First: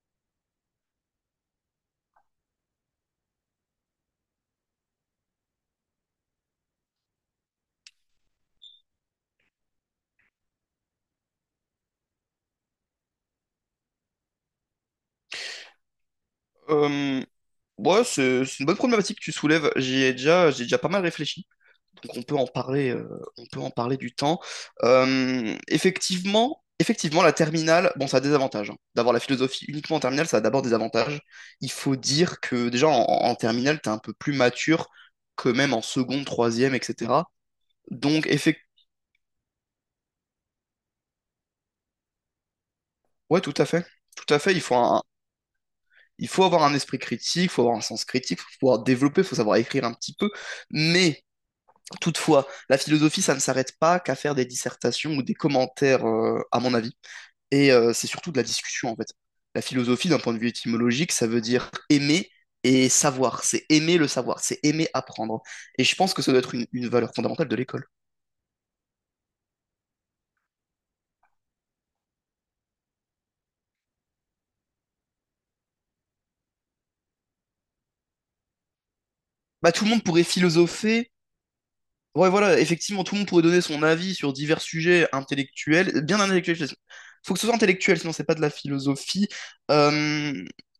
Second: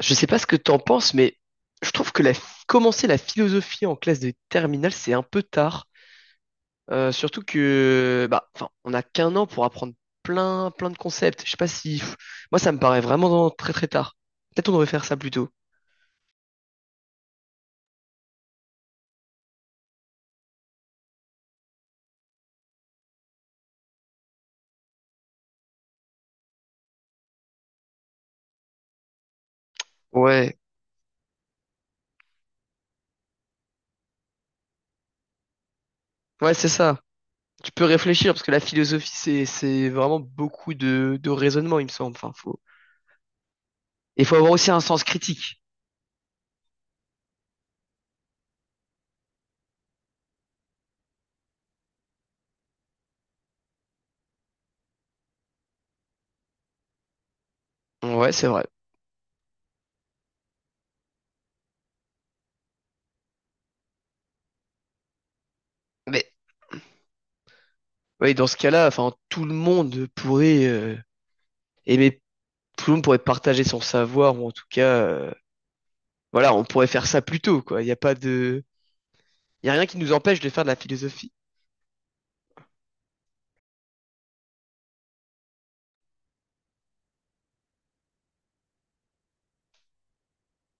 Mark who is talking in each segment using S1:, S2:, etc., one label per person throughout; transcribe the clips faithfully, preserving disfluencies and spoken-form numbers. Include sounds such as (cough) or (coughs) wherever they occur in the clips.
S1: Je sais pas ce que t'en penses, mais je trouve que la, commencer la philosophie en classe de terminale, c'est un peu tard. Euh, surtout que, bah, enfin, on n'a qu'un an pour apprendre plein, plein de concepts. Je sais pas si, pff, moi, ça me paraît vraiment dans- très, très tard. Peut-être on devrait faire ça plus tôt.
S2: Euh, ouais, c'est c'est une bonne problématique que tu soulèves. J'y ai déjà, j'ai déjà pas mal réfléchi. Donc on peut en parler, euh, on peut en parler du temps. Euh, effectivement, effectivement, la terminale, bon, ça a des avantages, hein. D'avoir la philosophie uniquement en terminale, ça a
S1: Ouais,
S2: d'abord des avantages. Il faut dire que déjà en, en terminale, t'es un peu plus mature que même en seconde,
S1: ouais, c'est
S2: troisième,
S1: ça.
S2: et cetera.
S1: Tu peux
S2: Donc
S1: réfléchir parce que la
S2: effectivement,
S1: philosophie, c'est, c'est vraiment beaucoup de, de raisonnement, il me semble. Enfin, faut,
S2: ouais, tout à fait,
S1: il
S2: tout
S1: faut
S2: à
S1: avoir
S2: fait. Il
S1: aussi
S2: faut
S1: un
S2: un,
S1: sens critique.
S2: il faut avoir un esprit critique, il faut avoir un sens critique, il faut pouvoir développer, il faut savoir écrire un petit peu, mais toutefois, la philosophie, ça ne s'arrête pas qu'à faire des dissertations ou des commentaires, euh, à mon avis. Et euh, c'est surtout
S1: Ouais,
S2: de la
S1: c'est vrai.
S2: discussion, en fait. La philosophie, d'un point de vue étymologique, ça veut dire aimer et savoir. C'est aimer le savoir, c'est aimer apprendre. Et je pense que
S1: Mais,
S2: ça doit être une, une valeur fondamentale de l'école.
S1: ouais, dans ce cas-là, enfin, tout le monde pourrait euh, aimer tout le monde pourrait partager son savoir ou en tout cas, euh, voilà, on pourrait faire ça plus tôt, quoi. Il n'y a pas de, il y
S2: Bah,
S1: a
S2: tout
S1: rien
S2: le
S1: qui
S2: monde
S1: nous
S2: pourrait
S1: empêche de faire de la
S2: philosopher.
S1: philosophie.
S2: Ouais, voilà, effectivement, tout le monde pourrait donner son avis sur divers sujets intellectuels, bien intellectuels. je- Faut que ce soit intellectuel, sinon c'est pas de la philosophie. Euh,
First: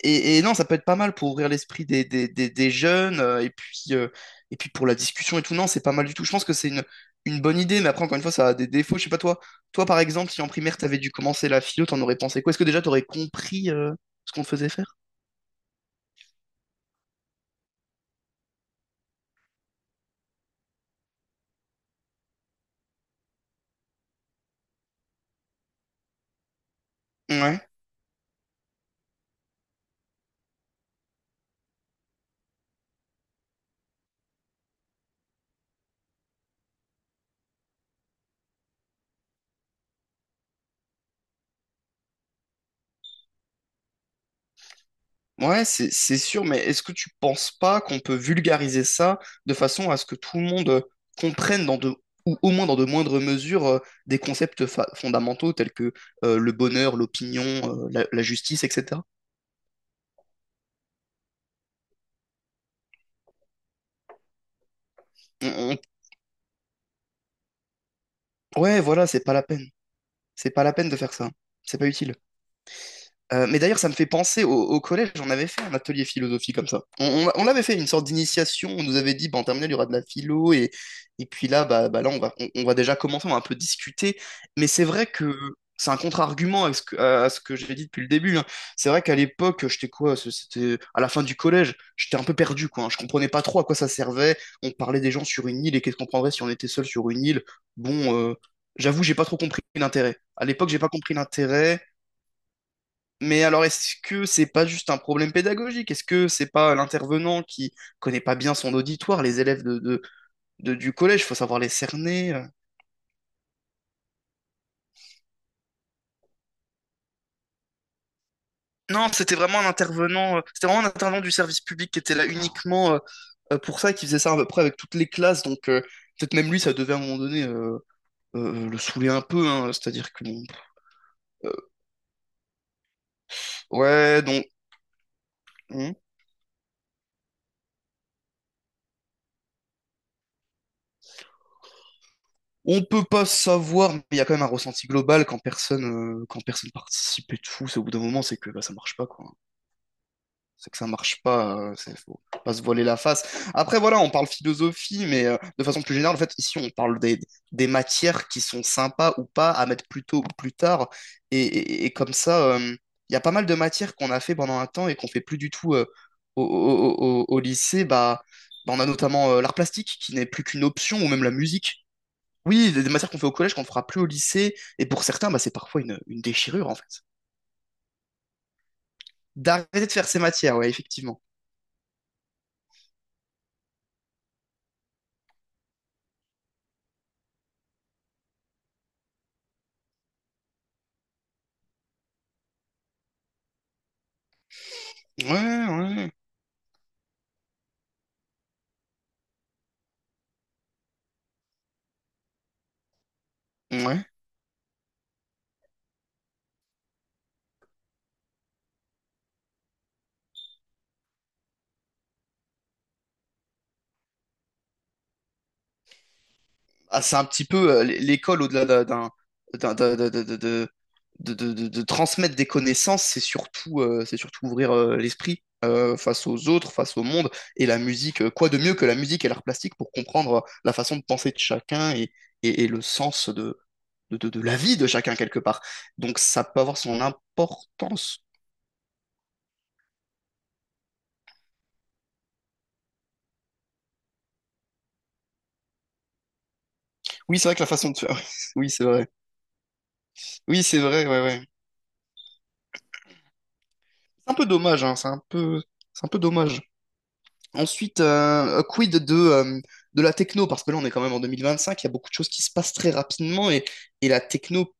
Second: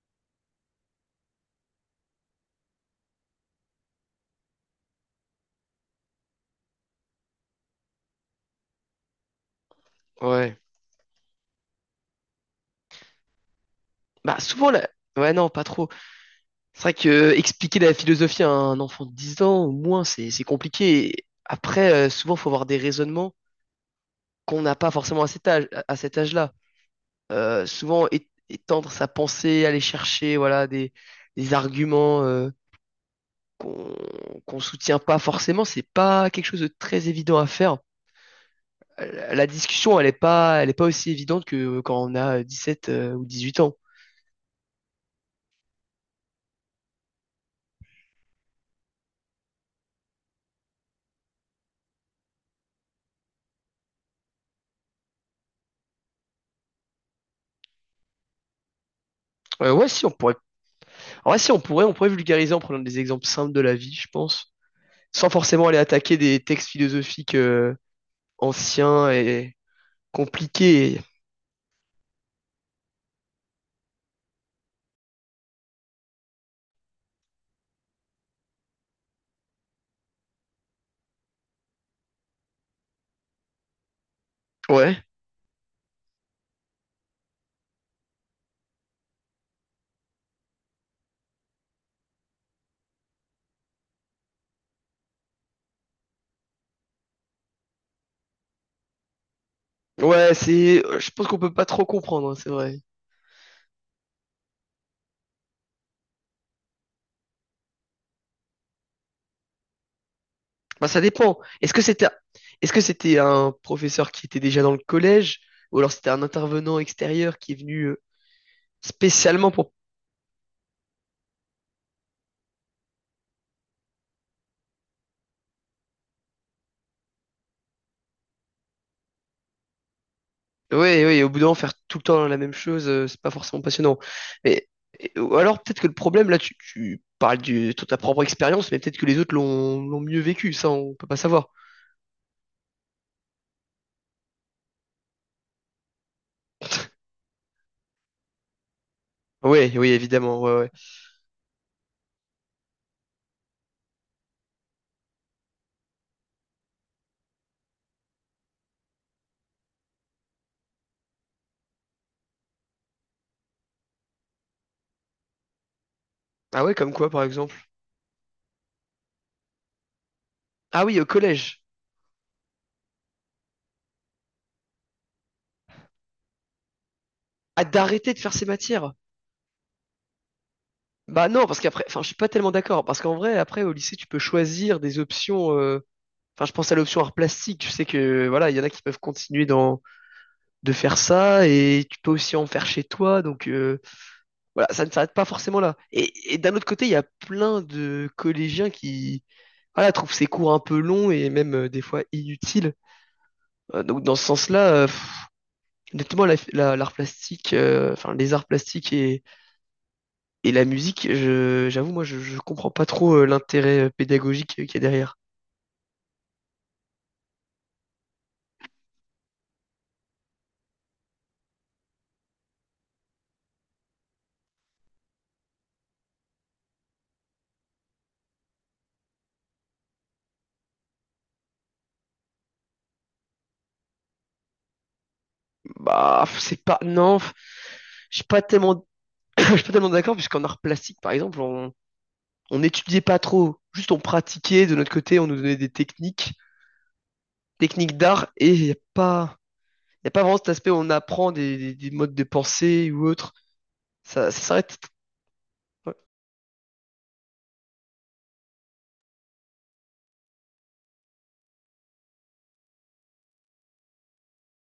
S2: et, et non, ça peut être pas mal pour ouvrir l'esprit des, des, des, des jeunes, euh, et puis, euh, et puis pour la discussion et tout. Non, c'est pas mal du tout. Je pense que c'est une, une bonne idée, mais après, encore une fois, ça a des défauts. Je sais pas, toi, toi par exemple, si en
S1: Ouais.
S2: primaire t'avais dû commencer la philo, t'en aurais pensé quoi? Est-ce que déjà t'aurais compris euh, ce
S1: Bah
S2: qu'on te faisait
S1: souvent la.
S2: faire?
S1: Ouais, non, pas trop. C'est vrai que euh, expliquer la philosophie à un enfant de dix ans, au moins, c'est c'est compliqué. Et après, euh, souvent, faut avoir des raisonnements qu'on n'a pas forcément à cet âge, à à cet âge-là.
S2: Ouais.
S1: Euh, souvent, é- étendre sa pensée, aller chercher, voilà, des, des arguments euh, qu'on qu'on soutient pas forcément, c'est pas quelque chose de très évident à faire. Euh, La discussion, elle est pas, elle est pas aussi évidente que quand on a dix-sept euh, ou dix huit ans.
S2: Ouais, c'est c'est sûr, mais est-ce que tu penses pas qu'on peut vulgariser ça de façon à ce que tout le monde euh, comprenne dans de, ou au moins dans de moindres mesures euh, des concepts fa- fondamentaux tels que euh, le bonheur, l'opinion, euh, la, la justice, et cetera.
S1: Euh, ouais, si on pourrait. En vrai, si on pourrait, on pourrait vulgariser en prenant des exemples simples de la vie, je pense. Sans
S2: On-
S1: forcément
S2: on-
S1: aller attaquer des textes philosophiques euh,
S2: Ouais, voilà,
S1: anciens
S2: c'est pas la
S1: et
S2: peine. C'est pas la peine de
S1: compliqués.
S2: faire ça. C'est pas utile. Euh, mais d'ailleurs, ça me fait penser au, au collège, on avait fait un atelier philosophie comme ça. On, on, on avait fait une sorte d'initiation, on nous avait dit, bah, en terminale, il y aura de la philo, et, et puis là, bah, bah là on va, on, on va déjà commencer, on va un peu discuter. Mais c'est
S1: Ouais.
S2: vrai que c'est un contre-argument à ce que, à ce que j'ai dit depuis le début, hein. C'est vrai qu'à l'époque, j'étais quoi, c- c'était à la fin du collège, j'étais un peu perdu, quoi, hein. Je comprenais pas trop à quoi ça servait. On parlait des gens sur une île, et qu'est-ce qu'on prendrait si on était seul sur une île? Bon, euh, j'avoue, j'ai pas trop compris l'intérêt.
S1: Ouais,
S2: À l'époque, j'ai
S1: c'est.
S2: pas
S1: Je
S2: compris
S1: pense qu'on peut pas
S2: l'intérêt.
S1: trop comprendre, hein, c'est vrai.
S2: Mais alors, est-ce que c'est pas juste un problème pédagogique? Est-ce que c'est pas l'intervenant qui connaît pas bien son auditoire, les élèves de, de- de-
S1: Bah,
S2: du
S1: ça
S2: collège, faut
S1: dépend.
S2: savoir les
S1: Est-ce que c'était,
S2: cerner. euh.
S1: est-ce que c'était un professeur qui était déjà dans le collège, ou alors c'était un intervenant extérieur qui est venu euh,
S2: Non, c'était
S1: spécialement
S2: vraiment un
S1: pour.
S2: intervenant, euh, c'était vraiment un intervenant du service public qui était là uniquement euh, euh, pour ça, qui faisait ça à peu près avec toutes les classes. Donc euh, peut-être même lui, ça devait à un moment donné euh, euh, euh, le saouler un peu, hein. C'est-à-dire que bon,
S1: Ouais, ouais. Au bout d'un moment,
S2: euh,
S1: faire tout le temps la même chose, euh, c'est pas forcément passionnant.
S2: ouais, donc
S1: Mais et- ou alors peut-être que le
S2: on
S1: problème là, tu, tu parles du- de ta propre expérience, mais peut-être que les autres l'ont l'ont mieux vécu. Ça, on peut pas savoir.
S2: on peut pas savoir, mais il y a quand même un ressenti global quand personne euh, quand personne participe et tout. C'est au bout d'un moment, c'est que bah, ça marche pas quoi.
S1: Oui, oui, évidemment. Ouais,
S2: C'est
S1: ouais.
S2: que ça marche pas, euh, c'est faut pas se voiler la face. Après, voilà, on parle philosophie, mais euh, de façon plus générale, en fait, ici, on parle des, des matières qui sont sympas ou pas à mettre plus tôt ou plus tard. Et, et- et comme ça, euh, il y a pas mal de matières qu'on a fait pendant un temps et qu'on fait plus du tout euh, au,
S1: Ah ouais, comme quoi,
S2: au-
S1: par
S2: au- au
S1: exemple?
S2: lycée. Bah, bah, on a notamment euh, l'art plastique qui n'est plus qu'une
S1: Ah oui,
S2: option,
S1: au
S2: ou même la
S1: collège.
S2: musique. Oui, des, des matières qu'on fait au collège qu'on ne fera plus au lycée. Et pour certains, bah, c'est parfois une, une déchirure, en fait.
S1: Ah, d'arrêter de faire ces matières.
S2: D'arrêter de faire ces matières, ouais, effectivement.
S1: Bah non, parce qu'après, enfin, je suis pas tellement d'accord. Parce qu'en vrai, après, au lycée, tu peux choisir des options. euh, Enfin, je pense à l'option art plastique. Je sais que, voilà, il y en a qui peuvent continuer dans, de faire ça. Et tu peux aussi en faire chez toi. Donc, euh, voilà, ça ne s'arrête pas
S2: Ouais,
S1: forcément là.
S2: ouais.
S1: Et, et d'un autre côté, il y a plein de collégiens qui, voilà, trouvent ces cours un peu longs et même euh, des fois inutiles. Euh, donc,
S2: Ouais.
S1: dans ce sens-là, euh, pff, honnêtement, la- la- l'art plastique, euh, enfin les arts plastiques et, et la musique, je, j'avoue, moi, je, je comprends pas trop euh, l'intérêt euh, pédagogique euh, qu'il y a derrière.
S2: Ah, c'est un petit peu euh, l'é- l'école au-delà d'un, d'un- d'un- d'un- de, de, de- de- de- de- de transmettre des connaissances, c'est surtout, euh, c'est surtout ouvrir euh, l'esprit euh, face aux autres, face au monde. Et la musique, euh, quoi de mieux que la musique et l'art plastique pour comprendre euh, la façon de penser de chacun et, et, et le sens de, de, de, de la vie de chacun quelque part. Donc
S1: Bah,
S2: ça peut
S1: c'est
S2: avoir
S1: pas,
S2: son
S1: non, je
S2: importance.
S1: suis pas tellement, (coughs) (clears throat) je suis pas tellement d'accord, puisqu'en art plastique, par exemple, on, on n'étudiait pas trop, juste on pratiquait de notre côté, on nous donnait des techniques,
S2: Oui, c'est vrai que la façon
S1: techniques
S2: de faire.
S1: d'art, et
S2: (laughs)
S1: il
S2: Oui,
S1: n'y a
S2: c'est vrai.
S1: pas, y a pas vraiment cet
S2: Oui,
S1: aspect où
S2: c'est
S1: on
S2: vrai, ouais,
S1: apprend
S2: ouais.
S1: des, des- des modes de pensée ou autre. Ça,
S2: C'est un
S1: ça
S2: peu
S1: s'arrête.
S2: dommage, hein, c'est un peu, c'est un peu dommage. Ensuite, euh, quid de, euh, de la techno, parce que là on est quand même en deux mille vingt-cinq, il y a beaucoup de choses qui se passent très rapidement et, et la techno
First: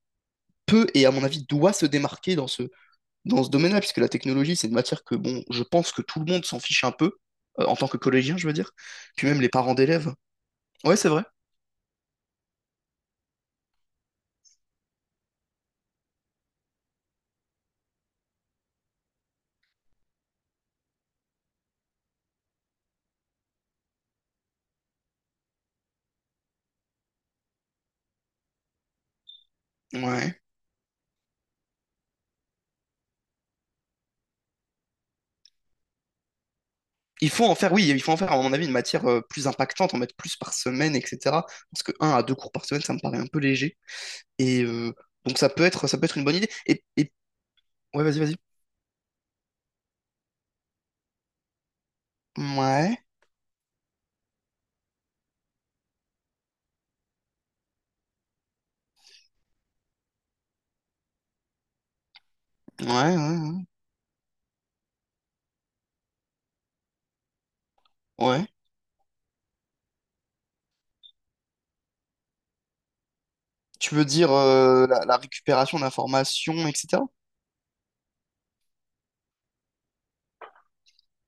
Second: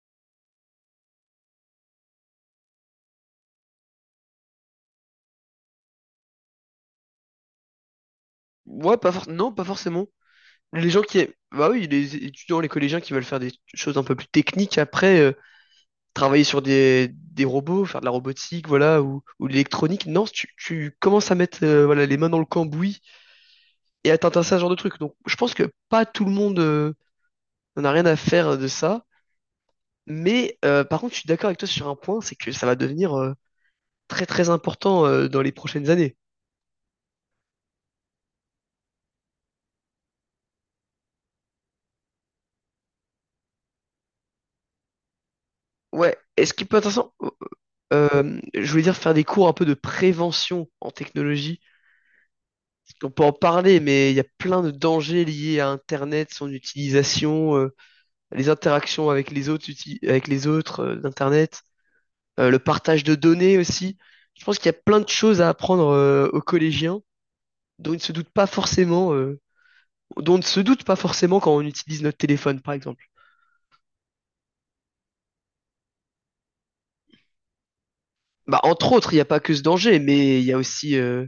S2: peut et à mon avis doit se démarquer dans ce, dans ce domaine-là, puisque la technologie c'est une matière que bon, je pense que tout le monde s'en fiche un peu, euh, en tant que collégien je veux dire,
S1: Ouais, pas
S2: puis
S1: for-
S2: même les
S1: non, pas
S2: parents
S1: forcément.
S2: d'élèves.
S1: Les
S2: Ouais,
S1: gens
S2: c'est
S1: qui
S2: vrai.
S1: aiment. Bah oui, les étudiants, les collégiens qui veulent faire des choses un peu plus techniques après, euh, travailler sur des, des robots, faire de la robotique, voilà, ou, ou de l'électronique. Non, tu, tu commences à mettre euh, voilà, les mains dans le cambouis et à t'intéresser à ce genre de truc. Donc je pense que pas tout le monde euh, n'en a rien à faire de ça.
S2: Ouais.
S1: Mais euh, par contre, je suis d'accord avec toi sur un point, c'est que ça va devenir euh, très très important euh, dans les prochaines années.
S2: Il faut en faire, oui, il faut en faire à mon avis une matière euh, plus impactante, en mettre plus par semaine, et cetera. Parce que un à deux cours par semaine, ça me paraît un peu léger. Et euh, donc ça peut être, ça peut
S1: Ouais,
S2: être une bonne
S1: et
S2: idée.
S1: ce qui peut
S2: Et,
S1: être
S2: et...
S1: intéressant,
S2: ouais, vas-y, vas-y.
S1: euh, je voulais dire faire des cours un peu de prévention en technologie.
S2: Ouais.
S1: On peut en parler, mais il y a plein de dangers liés à Internet, son utilisation, euh, les interactions avec les autres, uti- avec les autres euh, d'Internet, euh, le partage de
S2: Ouais,
S1: données
S2: ouais,
S1: aussi. Je pense qu'il y a plein de choses à apprendre euh, aux collégiens dont ils ne se
S2: ouais,
S1: doutent pas
S2: ouais.
S1: forcément, euh, dont on ne se doute pas forcément quand on utilise notre téléphone, par exemple.
S2: Tu veux dire euh, la, la récupération d'informations, et cetera.
S1: Bah, entre autres, il n'y a pas que ce danger, mais il y a aussi euh,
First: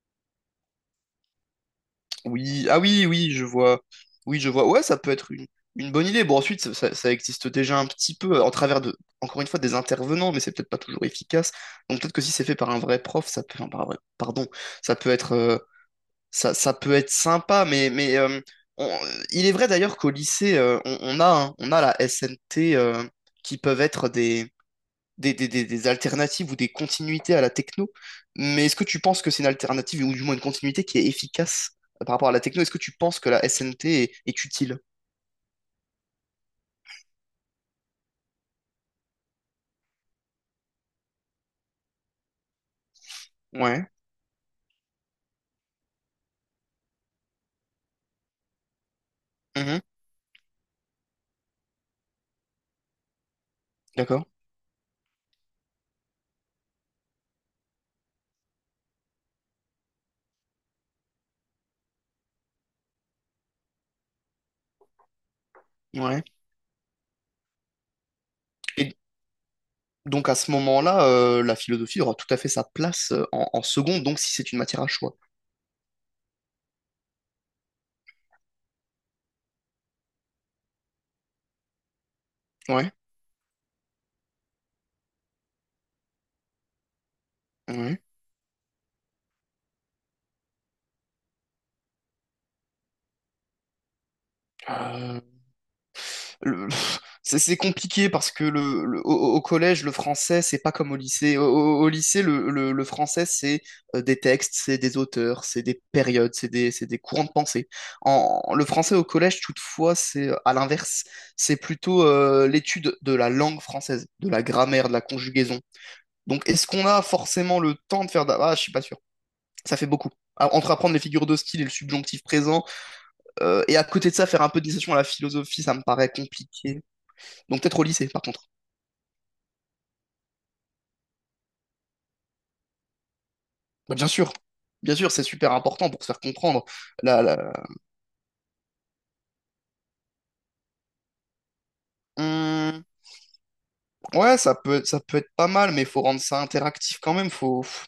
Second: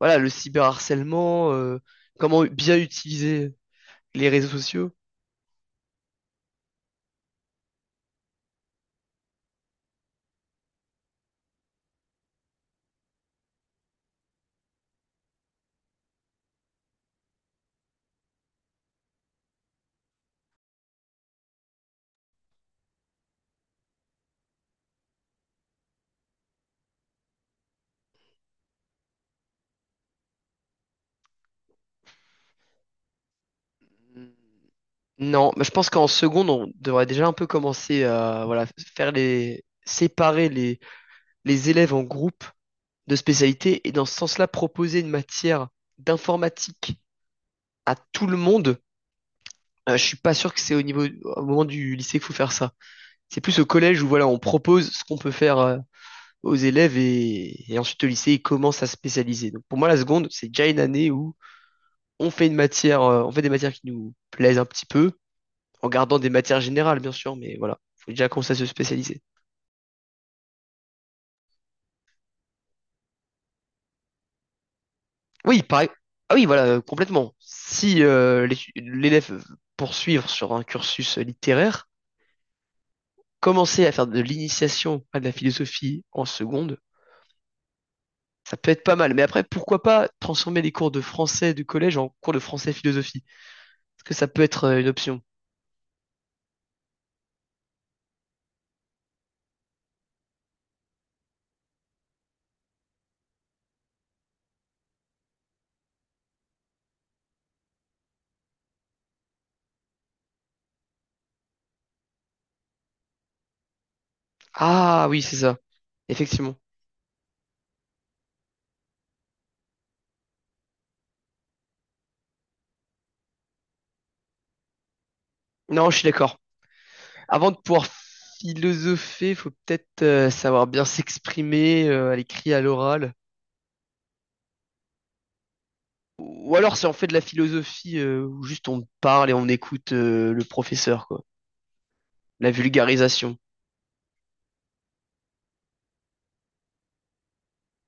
S1: voilà, le cyberharcèlement, euh, comment
S2: Oui,
S1: bien
S2: ah oui, oui, je
S1: utiliser
S2: vois.
S1: les
S2: Oui,
S1: réseaux
S2: je vois. Ouais,
S1: sociaux.
S2: ça peut être une, une bonne idée. Bon, ensuite, ça, ça- ça existe déjà un petit peu en travers de, encore une fois, des intervenants, mais c'est peut-être pas toujours efficace. Donc peut-être que si c'est fait par un vrai prof, ça peut, enfin, par un vrai- pardon, ça peut être, euh, ça, ça peut être sympa. Mais, mais euh, on- il est vrai d'ailleurs qu'au lycée, euh, on, on a, hein, on a la S N T euh, qui peuvent être des, des, des- des alternatives ou des continuités à la techno. Mais est-ce que tu penses que c'est une alternative ou du moins une continuité qui est efficace euh, par rapport à la techno? Est-ce que tu penses que la S N T est, est utile?
S1: Non, mais je pense qu'en seconde, on devrait déjà un peu commencer à voilà, faire les séparer les, les élèves en groupes de spécialité
S2: Ouais.
S1: et dans ce sens-là proposer une matière d'informatique à tout le monde.
S2: Mhm.
S1: Euh, je suis pas sûr que c'est au niveau au moment du lycée qu'il faut faire ça. C'est plus au collège où
S2: D'accord.
S1: voilà, on propose ce qu'on peut faire euh, aux élèves et, et ensuite au lycée, ils commencent à se spécialiser. Donc pour moi, la seconde, c'est déjà une année où on fait une matière, euh, on fait des matières qui nous plaisent un petit peu, en gardant
S2: Ouais.
S1: des matières générales, bien sûr, mais voilà, faut déjà commencer à se
S2: Et
S1: spécialiser.
S2: donc à ce moment-là, euh, la philosophie aura tout à fait sa place euh, en, en seconde, donc si c'est une matière à choix.
S1: Oui, pareil. Ah oui, voilà, euh, complètement. Si euh, l'étu- l'élève veut poursuivre sur un cursus littéraire,
S2: Ouais.
S1: commencer à faire de l'initiation à de la philosophie en seconde
S2: Ouais.
S1: ça peut être pas mal. Mais après, pourquoi pas transformer les cours de français du collège en cours de français philosophie? Est-ce que ça peut être euh, une option?
S2: Euh, le- (laughs) c'est c'est compliqué parce que le, le- au, au- collège, le français, c'est pas comme au lycée. Au, au- au lycée, le, le- le français, c'est euh, des textes, c'est des auteurs, c'est des périodes, c'est des, c'est des courants de pensée. En, le français au collège, toutefois, c'est euh, à l'inverse. C'est plutôt euh, l'étude de la langue française, de la grammaire, de la
S1: Ah oui, c'est ça.
S2: conjugaison. Donc,
S1: Effectivement.
S2: est-ce qu'on a forcément le temps de faire... d'a- Ah, je suis pas sûr. Ça fait beaucoup. Ah, entre apprendre les figures de style et le subjonctif présent, euh, et à côté de ça, faire un peu d'initiation à la philosophie, ça me
S1: Non, je suis
S2: paraît
S1: d'accord.
S2: compliqué.
S1: Avant de
S2: Donc peut-être au
S1: pouvoir
S2: lycée, par contre.
S1: philosopher, faut peut-être euh, savoir bien s'exprimer euh, à l'écrit, à l'oral.
S2: Bah, bien sûr. Bien sûr, c'est super important pour se faire
S1: Ou
S2: comprendre.
S1: alors, c'est en fait de
S2: La,
S1: la
S2: la-
S1: philosophie, euh, où juste on parle et on écoute euh, le professeur, quoi. La
S2: Hum.
S1: vulgarisation.
S2: Ouais, ça peut, ça peut être pas mal, mais il faut rendre ça interactif quand même. Faut... pff,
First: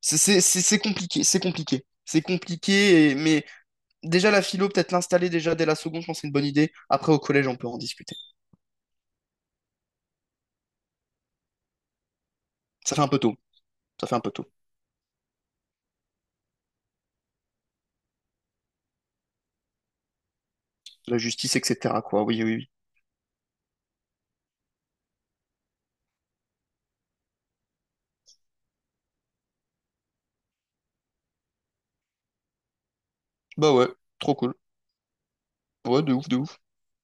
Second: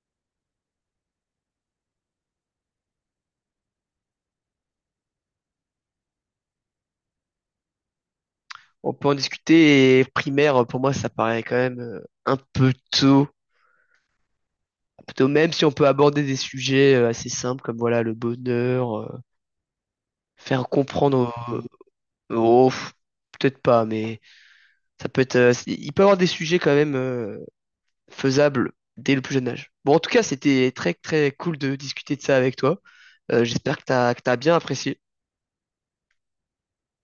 S2: C'est c'est- c'est- c'est compliqué, c'est compliqué. C'est compliqué, et- mais déjà la philo, peut-être l'installer déjà dès la seconde, je pense que c'est une bonne idée. Après, au collège, on peut en discuter.
S1: On peut en discuter et primaire, pour moi, ça paraît quand même euh, un peu
S2: Ça fait un peu
S1: tôt.
S2: tôt. Ça fait un peu tôt.
S1: Un peu tôt, même si on peut aborder des sujets euh, assez simples comme voilà le bonheur, euh, faire
S2: La
S1: comprendre
S2: justice, et cetera quoi.
S1: aux.
S2: Oui, oui,
S1: Aux-
S2: oui.
S1: pff, peut-être pas, mais ça peut être. Euh, il peut y avoir des sujets quand même euh, faisable dès le plus jeune âge. Bon, en tout cas, c'était très, très cool de discuter de ça avec toi. Euh,
S2: Bah
S1: j'espère que
S2: ouais,
S1: t'as, que
S2: trop
S1: t'as bien
S2: cool.
S1: apprécié.
S2: Ouais, de ouf, de ouf.